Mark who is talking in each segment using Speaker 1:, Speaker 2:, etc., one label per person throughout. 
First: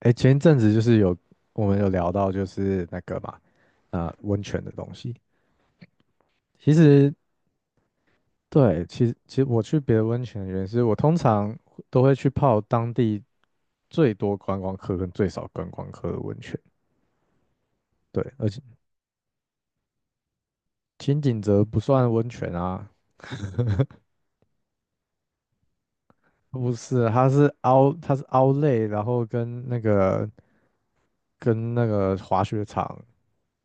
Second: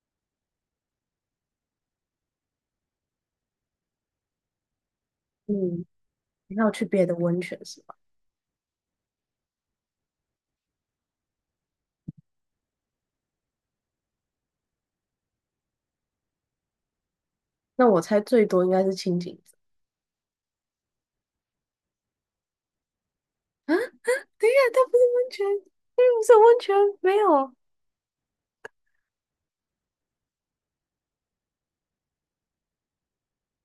Speaker 1: 哎，前一阵子就是有我们聊到就是那个嘛，温泉的东西。
Speaker 2: 嗯，你还有
Speaker 1: 其
Speaker 2: 去别
Speaker 1: 实
Speaker 2: 的温泉是吧？
Speaker 1: 对，其实我去别的温泉的原因是我通常都会去泡当地最多观光客跟最少观光客的温泉。
Speaker 2: 那我猜
Speaker 1: 对，
Speaker 2: 最
Speaker 1: 而且
Speaker 2: 多应该是清景泽。
Speaker 1: 金景泽不算温泉啊，
Speaker 2: 啊啊，等一下，它不是温泉，
Speaker 1: 不是，
Speaker 2: 没
Speaker 1: 它是
Speaker 2: 有。
Speaker 1: 凹类，然后跟那个滑雪场，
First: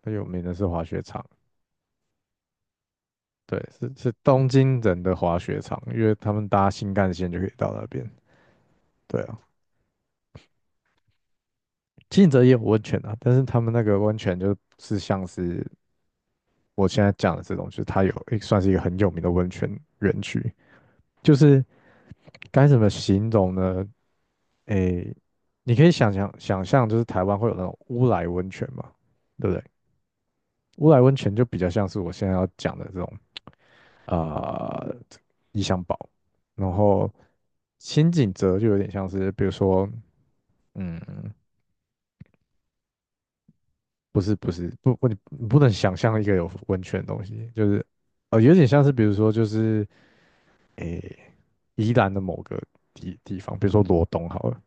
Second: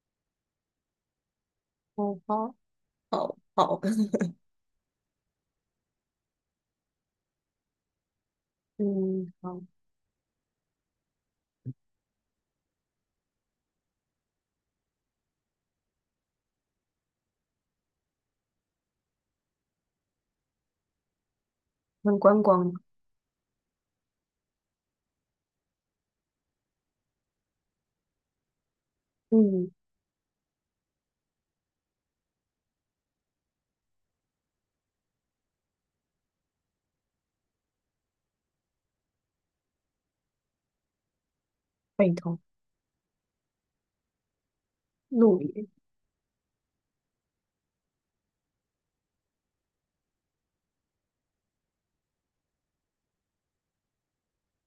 Speaker 1: 它有名的是滑雪场。
Speaker 2: 哦，好，好，
Speaker 1: 对，
Speaker 2: 好，
Speaker 1: 是 东京人的滑雪场，因为他们搭新干线就可以到那边。对
Speaker 2: 嗯，
Speaker 1: 啊，
Speaker 2: 好，
Speaker 1: 经营者也有温泉啊，但是他们那个温泉就是像是我现在讲的这种，就是它有算是一个很有名的温泉园区，就是
Speaker 2: 很观
Speaker 1: 该
Speaker 2: 光。
Speaker 1: 怎么形容呢？诶，你可以想象，就是台湾会有那种乌来温泉嘛，对不对？
Speaker 2: 嗯，
Speaker 1: 乌来温泉就比较像是我现在要讲的这种呃意象堡，然后新井泽就有点像是，比如说嗯。
Speaker 2: 北投。
Speaker 1: 不是不是不不，你
Speaker 2: 鹿
Speaker 1: 你不
Speaker 2: 野，
Speaker 1: 能想象一个有温泉的东西，就是有点像是比如说就是诶、宜兰的某个地方，比如说罗东好了，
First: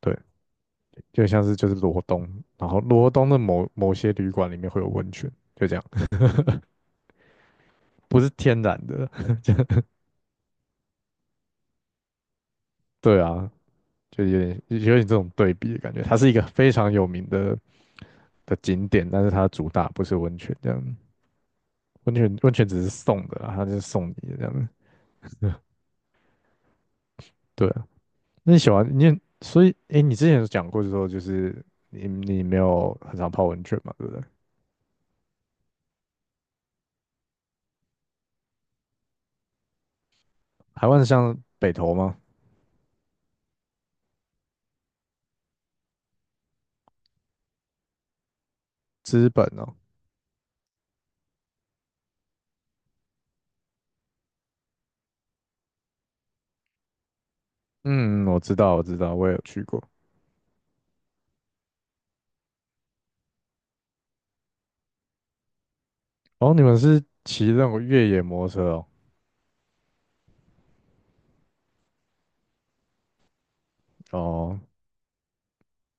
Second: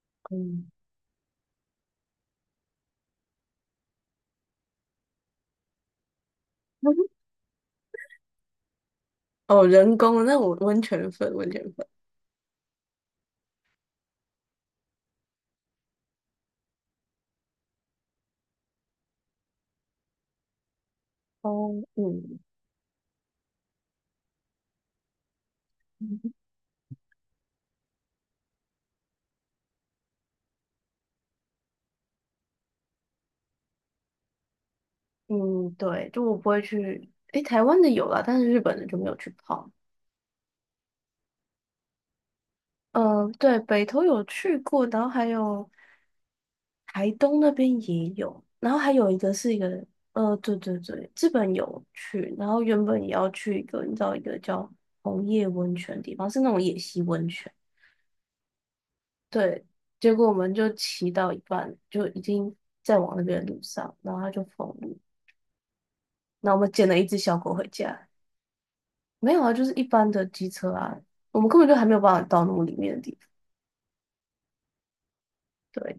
Speaker 1: 对，
Speaker 2: 嗯，
Speaker 1: 就是罗东，然后罗东的某些旅馆里面会有温泉，就这样，不是天然的，
Speaker 2: 哦，人工的，那我温泉粉，温泉粉，
Speaker 1: 对啊，就有点有点这种对比的感觉，它是一个非常有名的景点，但是它主打不是温泉这样，
Speaker 2: 哦，
Speaker 1: 温泉
Speaker 2: 嗯，
Speaker 1: 温泉只是送的啊它就是送你的这样，对啊那你喜欢你也所以诶，你之前有讲过就说，就是你没有很常泡温泉嘛，对不对？
Speaker 2: 嗯，对，就我不会去，诶，台湾的有啦，但是日本的就没有去泡。
Speaker 1: 台湾像北投吗？
Speaker 2: 嗯，对，北投有去过，然后还有台东那边也有，然后还有一
Speaker 1: 资
Speaker 2: 个
Speaker 1: 本
Speaker 2: 是一
Speaker 1: 哦，
Speaker 2: 个，对对对，日本有去，然后原本也要去一个，你知道一个叫红叶温泉的地方，是那种野溪温泉，
Speaker 1: 嗯，我知道，我知道，我也有去
Speaker 2: 对，
Speaker 1: 过。
Speaker 2: 结果我们就骑到一半，就已经在往那边的路上，然后他就封路，然
Speaker 1: 哦，
Speaker 2: 后我
Speaker 1: 你
Speaker 2: 们
Speaker 1: 们
Speaker 2: 捡了
Speaker 1: 是
Speaker 2: 一只小
Speaker 1: 骑
Speaker 2: 狗
Speaker 1: 那
Speaker 2: 回
Speaker 1: 种
Speaker 2: 家，
Speaker 1: 越野摩托车哦，
Speaker 2: 没有啊，就是一般的机车啊，我们根本就还没有办法到那么里面的地方，
Speaker 1: 哦，
Speaker 2: 对，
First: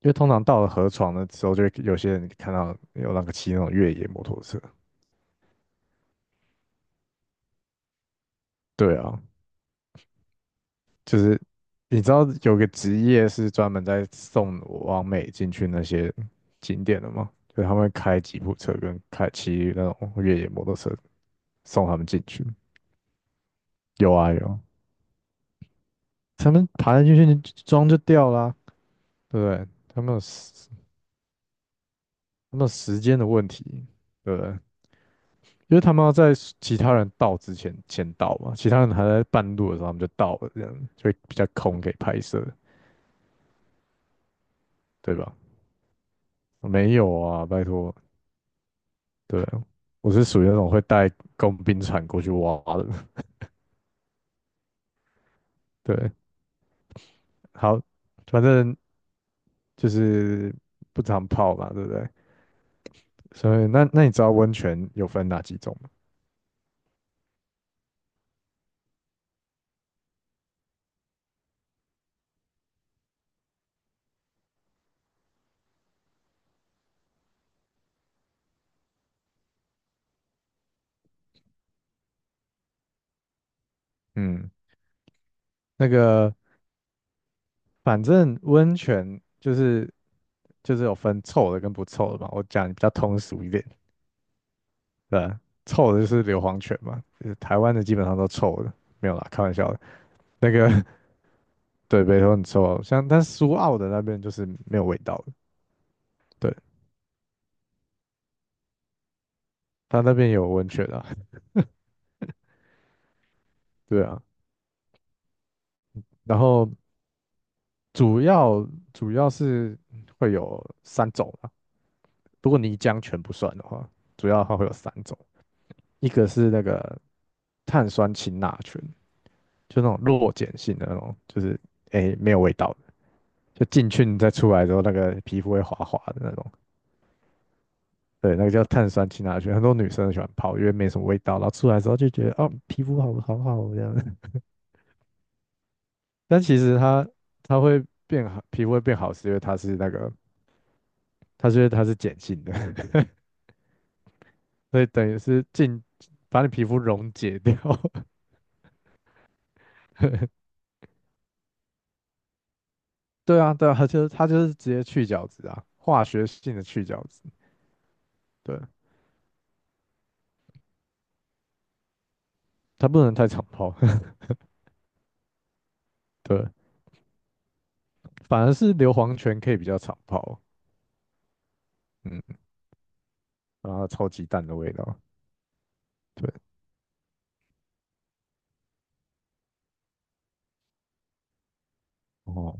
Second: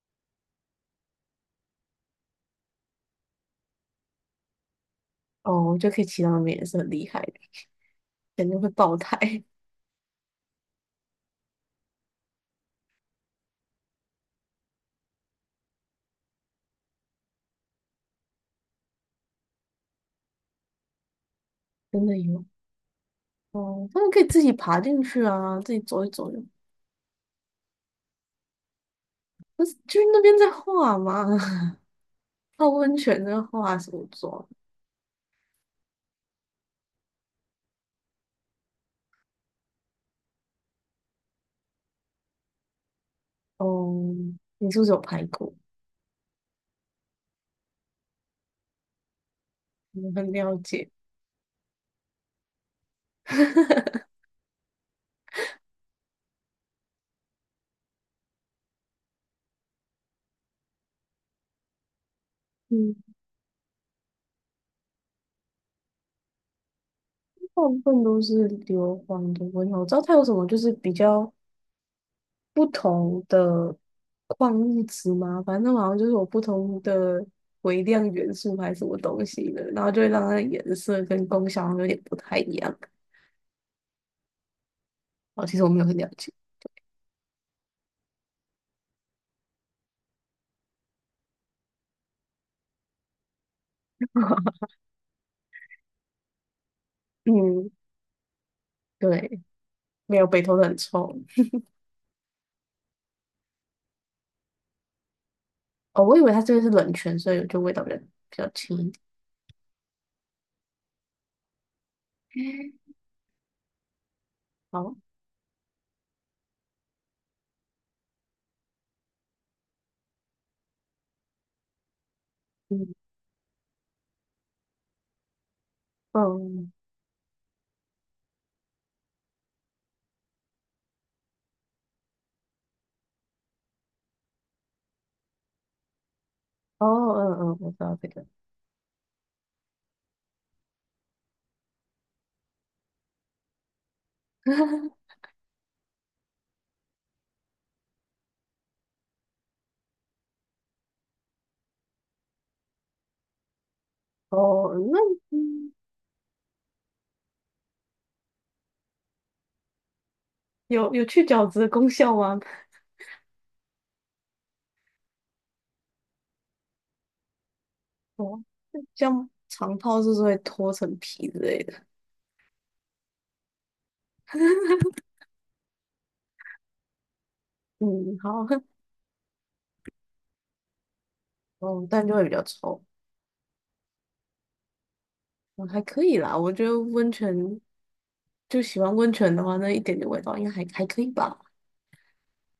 Speaker 1: 因为通常到了河床的时候，就会有些人看到有那个骑那种越野摩托车。
Speaker 2: 哦，我觉得可以骑到那边也是很厉害的。肯定会爆
Speaker 1: 对
Speaker 2: 胎，
Speaker 1: 啊，就是你知道有个职业是专门在送往美进去那些景点的吗？就是他们会开吉普车跟骑那种越野摩托车送 他们
Speaker 2: 真的
Speaker 1: 进去。
Speaker 2: 有。哦，他们
Speaker 1: 有
Speaker 2: 可以
Speaker 1: 啊
Speaker 2: 自
Speaker 1: 有
Speaker 2: 己
Speaker 1: 啊，
Speaker 2: 爬进去啊，自己走一走就，
Speaker 1: 他们爬进去装就掉啦、对不
Speaker 2: 但
Speaker 1: 对？
Speaker 2: 是就是那边在画嘛，
Speaker 1: 他 们有
Speaker 2: 泡温
Speaker 1: 时间
Speaker 2: 泉
Speaker 1: 的
Speaker 2: 在
Speaker 1: 问
Speaker 2: 画
Speaker 1: 题，
Speaker 2: 什么
Speaker 1: 对不
Speaker 2: 妆？
Speaker 1: 对？因为他们要在其他人到之前先到嘛，其他人还在半路的时候他们就到了，这样就会比较空给拍摄，
Speaker 2: 哦，你是不是有
Speaker 1: 对
Speaker 2: 拍
Speaker 1: 吧？
Speaker 2: 过？
Speaker 1: 没有啊，拜托，对，我
Speaker 2: 我
Speaker 1: 是
Speaker 2: 很
Speaker 1: 属于那
Speaker 2: 了
Speaker 1: 种会
Speaker 2: 解。
Speaker 1: 带工兵铲过去挖的。对，好，反正就是不常泡嘛，对不对？
Speaker 2: 嗯，
Speaker 1: 所以那你知道温泉有分哪几种吗？
Speaker 2: 大部分都是硫磺的味道。我知道它有什么就是比较不同的矿物质嘛，反正好像就是有不同的微量元素还是什么东西的，然后就会让它的颜色跟功效好像有点不太一样。
Speaker 1: 嗯，
Speaker 2: 哦，其实我没有
Speaker 1: 那
Speaker 2: 很了解。
Speaker 1: 个反正温泉就是有分臭的跟不臭的嘛。我讲比较通俗一点，对啊臭的就是硫磺泉嘛，就是台
Speaker 2: 嗯，
Speaker 1: 湾的基本上都臭的，没有啦，
Speaker 2: 对，
Speaker 1: 开玩笑的。
Speaker 2: 没有，北
Speaker 1: 那
Speaker 2: 投的
Speaker 1: 个
Speaker 2: 很臭。
Speaker 1: 对，北投很臭啊像但苏澳的那边就是没有味道的，
Speaker 2: 哦，我以为它这
Speaker 1: 对，
Speaker 2: 个是冷泉，所以就味道比较比较轻一
Speaker 1: 它那边有温泉啊。
Speaker 2: 点。
Speaker 1: 对啊，
Speaker 2: 好，
Speaker 1: 然后主要主要是会有三种啊，如果泥
Speaker 2: 嗯
Speaker 1: 浆全不算的话，主要它会有三种，一个是那
Speaker 2: 嗯，
Speaker 1: 个碳酸氢钠醛，就那种弱碱性的那种，就是没有味道的，就进去你再出来之后，那个皮肤会滑滑的那种。
Speaker 2: 哦，嗯嗯，我知道这个。
Speaker 1: 对，那个叫碳酸氢钠醛，很多女生喜欢泡，因为没什么味道，然后出来之后就觉得哦，皮肤好好好哦这样。但其实它会变好，皮肤会变好，是因为它是那个，因为它是碱性的，
Speaker 2: 哦，
Speaker 1: 所以
Speaker 2: 那
Speaker 1: 等于是
Speaker 2: 嗯，
Speaker 1: 进把你皮肤溶解掉。
Speaker 2: 有有去角质的功效吗？
Speaker 1: 对啊，对啊，它就是直接去角质啊，化学性的去角质。
Speaker 2: 哦，
Speaker 1: 对，
Speaker 2: 像长泡是不是会脱层皮之类的？
Speaker 1: 它不能太常泡。对，
Speaker 2: 嗯，
Speaker 1: 反
Speaker 2: 好，
Speaker 1: 而是 硫磺泉可以比较常泡。
Speaker 2: 哦，但就
Speaker 1: 嗯，
Speaker 2: 会比较臭。
Speaker 1: 然后超级淡的味道。
Speaker 2: 哦，还可以
Speaker 1: 对，
Speaker 2: 啦，我觉得温泉就喜欢温泉的话，那一点点味道应该还还可以吧，
Speaker 1: 哦，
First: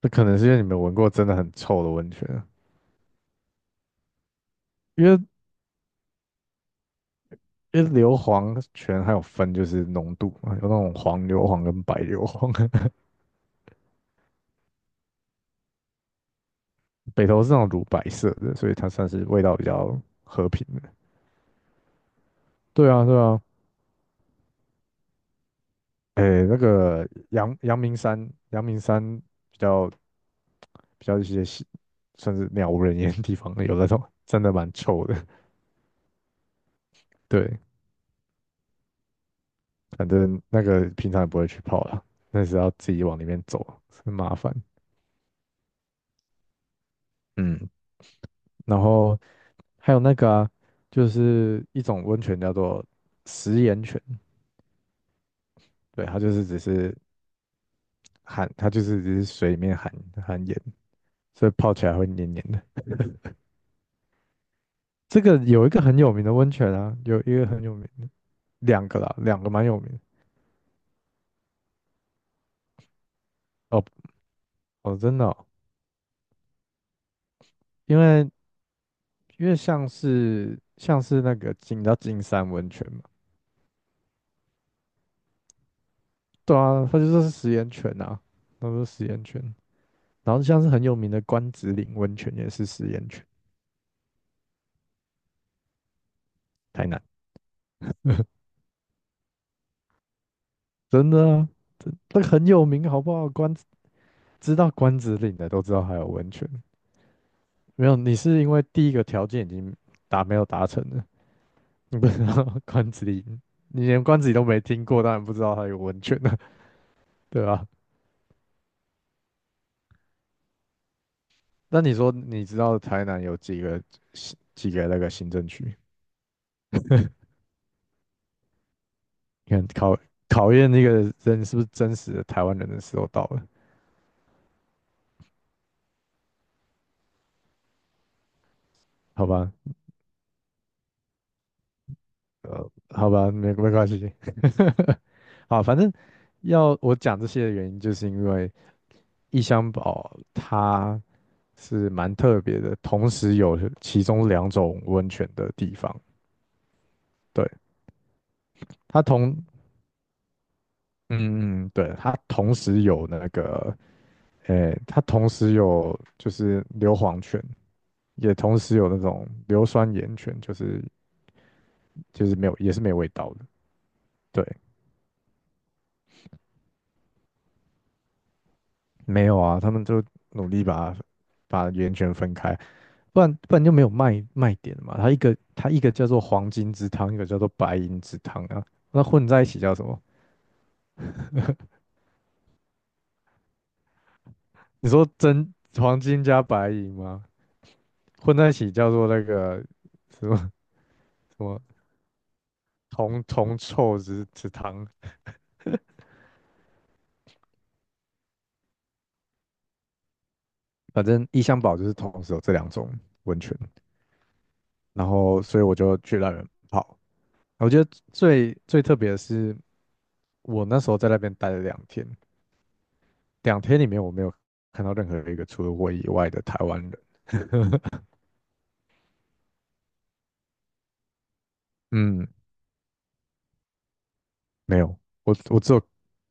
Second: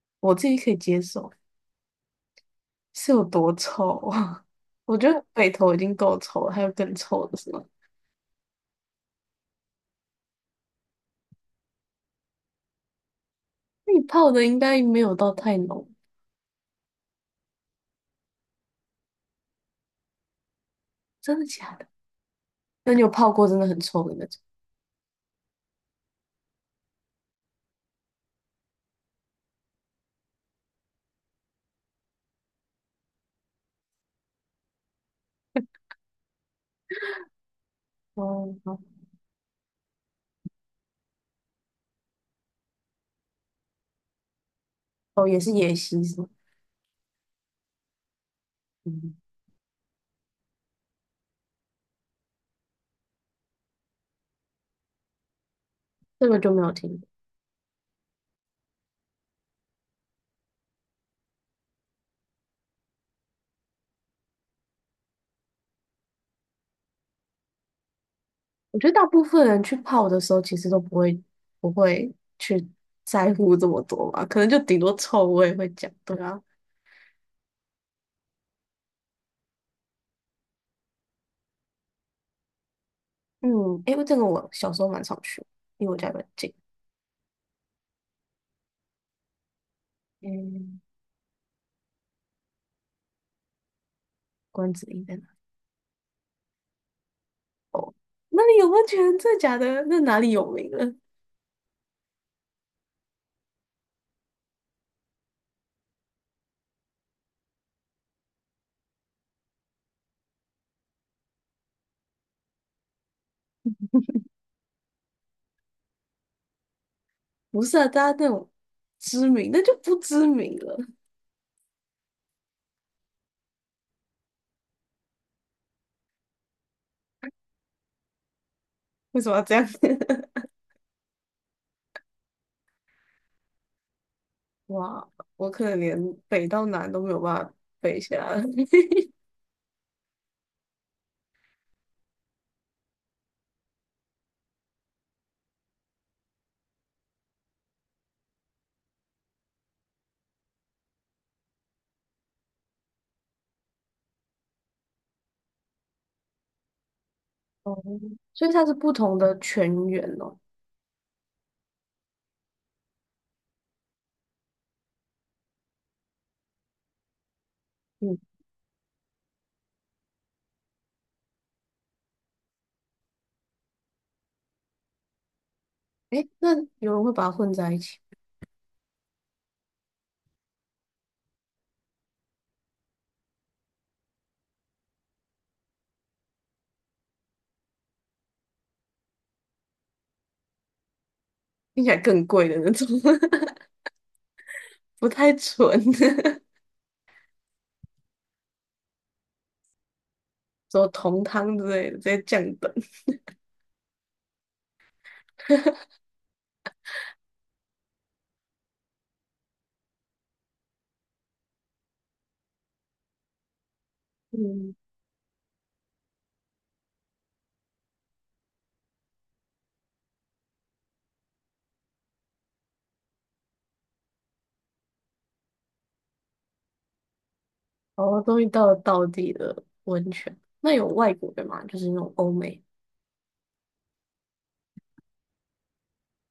Speaker 1: 这可
Speaker 2: 我
Speaker 1: 能是
Speaker 2: 自
Speaker 1: 因
Speaker 2: 己
Speaker 1: 为你
Speaker 2: 可
Speaker 1: 没
Speaker 2: 以
Speaker 1: 闻
Speaker 2: 接
Speaker 1: 过真
Speaker 2: 受。
Speaker 1: 的很臭的温泉啊，
Speaker 2: 是有多臭啊？我
Speaker 1: 因
Speaker 2: 觉
Speaker 1: 为
Speaker 2: 得北投已经够臭了，还有更臭的是吗？
Speaker 1: 因为硫磺泉还有分就是浓度嘛，有那种黄硫磺跟白硫磺，
Speaker 2: 那你泡的应该没有到太浓，
Speaker 1: 北投是那种乳白色的，所以它算是味道比较和平的。
Speaker 2: 真的假的？
Speaker 1: 对
Speaker 2: 那你
Speaker 1: 啊，
Speaker 2: 有
Speaker 1: 对
Speaker 2: 泡
Speaker 1: 啊，
Speaker 2: 过真的很臭的那种？
Speaker 1: 诶，那个阳明山，阳明山比较比较一些是算是鸟无人烟的地方，有那种真的蛮臭的。对，
Speaker 2: 哦，好。
Speaker 1: 反正那个平常也不会去泡啦，那是要自己往里面走，很麻烦。
Speaker 2: 哦，也是野溪是吗？
Speaker 1: 嗯，然
Speaker 2: 嗯，
Speaker 1: 后还有那个啊，就是一种温泉叫做食盐泉，对，它
Speaker 2: 这
Speaker 1: 就
Speaker 2: 个
Speaker 1: 是
Speaker 2: 就
Speaker 1: 只
Speaker 2: 没有
Speaker 1: 是
Speaker 2: 听过。
Speaker 1: 含，它就是只是水里面含盐，所以泡起来会黏黏的。这个有一个很有名的温泉啊，有一个很有名。
Speaker 2: 我觉
Speaker 1: 两
Speaker 2: 得
Speaker 1: 个
Speaker 2: 大
Speaker 1: 啦，
Speaker 2: 部
Speaker 1: 两
Speaker 2: 分
Speaker 1: 个
Speaker 2: 人
Speaker 1: 蛮
Speaker 2: 去
Speaker 1: 有名
Speaker 2: 泡的时候，其实都不会不会去在乎这么
Speaker 1: 哦
Speaker 2: 多吧，可能就顶多
Speaker 1: 哦，真的
Speaker 2: 臭
Speaker 1: 哦，
Speaker 2: 味会讲。对啊，
Speaker 1: 因为因为像是那个金，叫知道金山温泉嘛？
Speaker 2: 嗯，诶，这个我小时候蛮常去，因为我家比较近。
Speaker 1: 对啊，它就说是食盐泉啊，他说食盐泉。然后像是
Speaker 2: 嗯，
Speaker 1: 很有名的关子岭温泉也是食盐泉，
Speaker 2: 关子岭在哪？
Speaker 1: 台南
Speaker 2: 那里有温泉？真得这假的？那哪里有名了？
Speaker 1: 真的啊，这个很有名好不好？知道关子岭的都知道还有温泉，没有你是因为第一个条件已经没有达成了，你不知道 关子岭，你连关子岭都没听过，当然不知道它有温泉了，对
Speaker 2: 不
Speaker 1: 吧、
Speaker 2: 是啊，大家那种知名，那就不知名了。
Speaker 1: 那你说你知道台南有几个行几个那个行政区？
Speaker 2: 为什么要这
Speaker 1: 你看
Speaker 2: 样？
Speaker 1: 考验那个人是不是真实的台湾人的时候到了，
Speaker 2: 哇，我可能连北到南都没有办法背下来。
Speaker 1: 好吧，好吧，没关系，好，反正要我讲这些的原因，就是因为异乡堡它是蛮特别的，同时有其中两种温泉的地方，对，
Speaker 2: 哦，所以它是不
Speaker 1: 它
Speaker 2: 同
Speaker 1: 同
Speaker 2: 的泉源哦。
Speaker 1: 嗯，嗯，嗯对，它同时有那个，诶，它同时有就是硫磺泉。
Speaker 2: 嗯，
Speaker 1: 也同时有那种硫酸盐泉，就是就是没有也是没有味道的。对，
Speaker 2: 诶，那有人会把它混在一起，
Speaker 1: 没有啊，他们就努力把盐泉分开，不然就没有卖点嘛。它一个叫做黄金之汤，一个叫做白银之汤啊，那混在一起叫什么？
Speaker 2: 听起来更贵的那种，
Speaker 1: 你 说
Speaker 2: 不太
Speaker 1: 真
Speaker 2: 纯，
Speaker 1: 黄金
Speaker 2: 什
Speaker 1: 加白银吗？混在一起叫做那个什么
Speaker 2: 么同
Speaker 1: 什
Speaker 2: 汤
Speaker 1: 么
Speaker 2: 之类的，直接降等。
Speaker 1: 铜臭之汤，反正异箱宝就是同时有这两种温泉，
Speaker 2: 嗯，
Speaker 1: 然后所以我就去让人泡。我觉得最特别的是，我那时候在那边待了两天，两天里面我没有看到任何一个除了我以外的台湾人。
Speaker 2: 哦，终于到了道地的温泉。那有外国的吗？就是那种
Speaker 1: 嗯，
Speaker 2: 欧美。
Speaker 1: 没有，我我只有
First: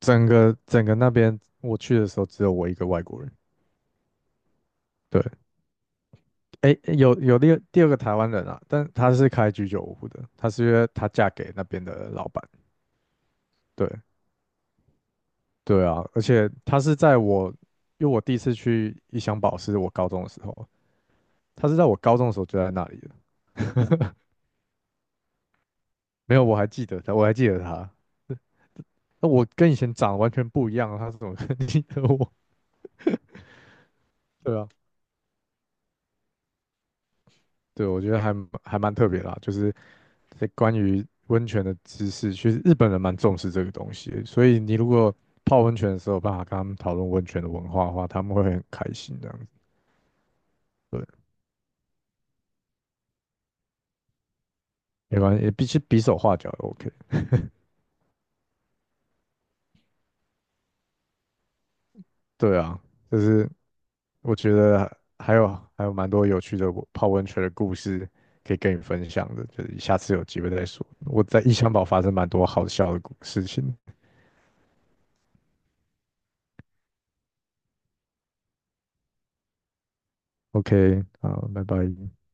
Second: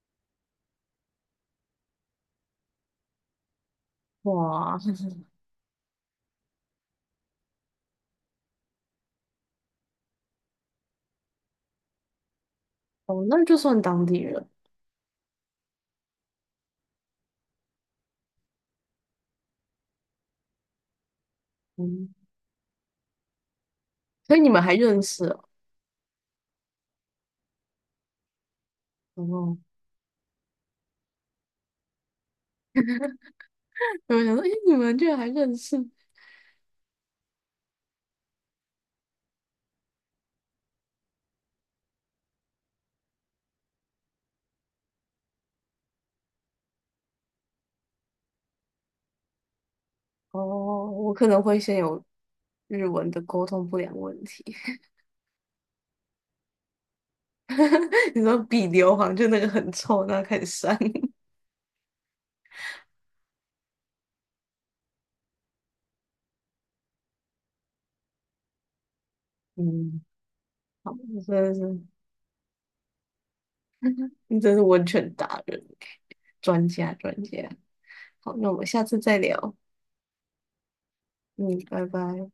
Speaker 1: 整个那边我去的时候只有我一个外国人。
Speaker 2: 哇，
Speaker 1: 对，诶，有第二个台湾人啊，但他是开居酒屋的，他是因为他嫁给那边的老板。
Speaker 2: 哦，那就算
Speaker 1: 对
Speaker 2: 当地人。
Speaker 1: 对啊，而且他是在我，因为我第一次去一箱宝是我高中的时候，他是在我高
Speaker 2: 嗯。
Speaker 1: 中的时候就在那里的。
Speaker 2: 所以你们还认识哦？
Speaker 1: 没有，我还记得他，我还记得他。那我
Speaker 2: 哦，
Speaker 1: 跟以前长得完全不一样啊，他怎么可能记得我？
Speaker 2: 我想 说，诶，
Speaker 1: 对啊，
Speaker 2: 你们居然还认识？
Speaker 1: 对，我觉得还蛮特别啦，就是在关于温泉的知识，其实日本人蛮重视这个东西的所以你如果泡温泉的时候有办法跟他们讨论温泉的文化的话，他们会很开心这样子。
Speaker 2: 哦，
Speaker 1: 对，
Speaker 2: 我可能会先有日文的沟通不良问题。
Speaker 1: 没关系，比起比手画脚也 OK。
Speaker 2: 你说比硫磺就那个很臭，那开始删。
Speaker 1: 对啊，就是我觉得还有还有蛮多有趣的我泡温泉的故事可以跟你分享的，就是下
Speaker 2: 嗯，
Speaker 1: 次有机会再说。
Speaker 2: 好，你
Speaker 1: 我
Speaker 2: 真
Speaker 1: 在异
Speaker 2: 的
Speaker 1: 乡
Speaker 2: 是，
Speaker 1: 堡发生蛮多好笑的故事情。
Speaker 2: 你真是温泉达人，专家专家。好，那我们下次再聊。
Speaker 1: OK，好，
Speaker 2: 嗯，
Speaker 1: 拜拜。
Speaker 2: 拜拜。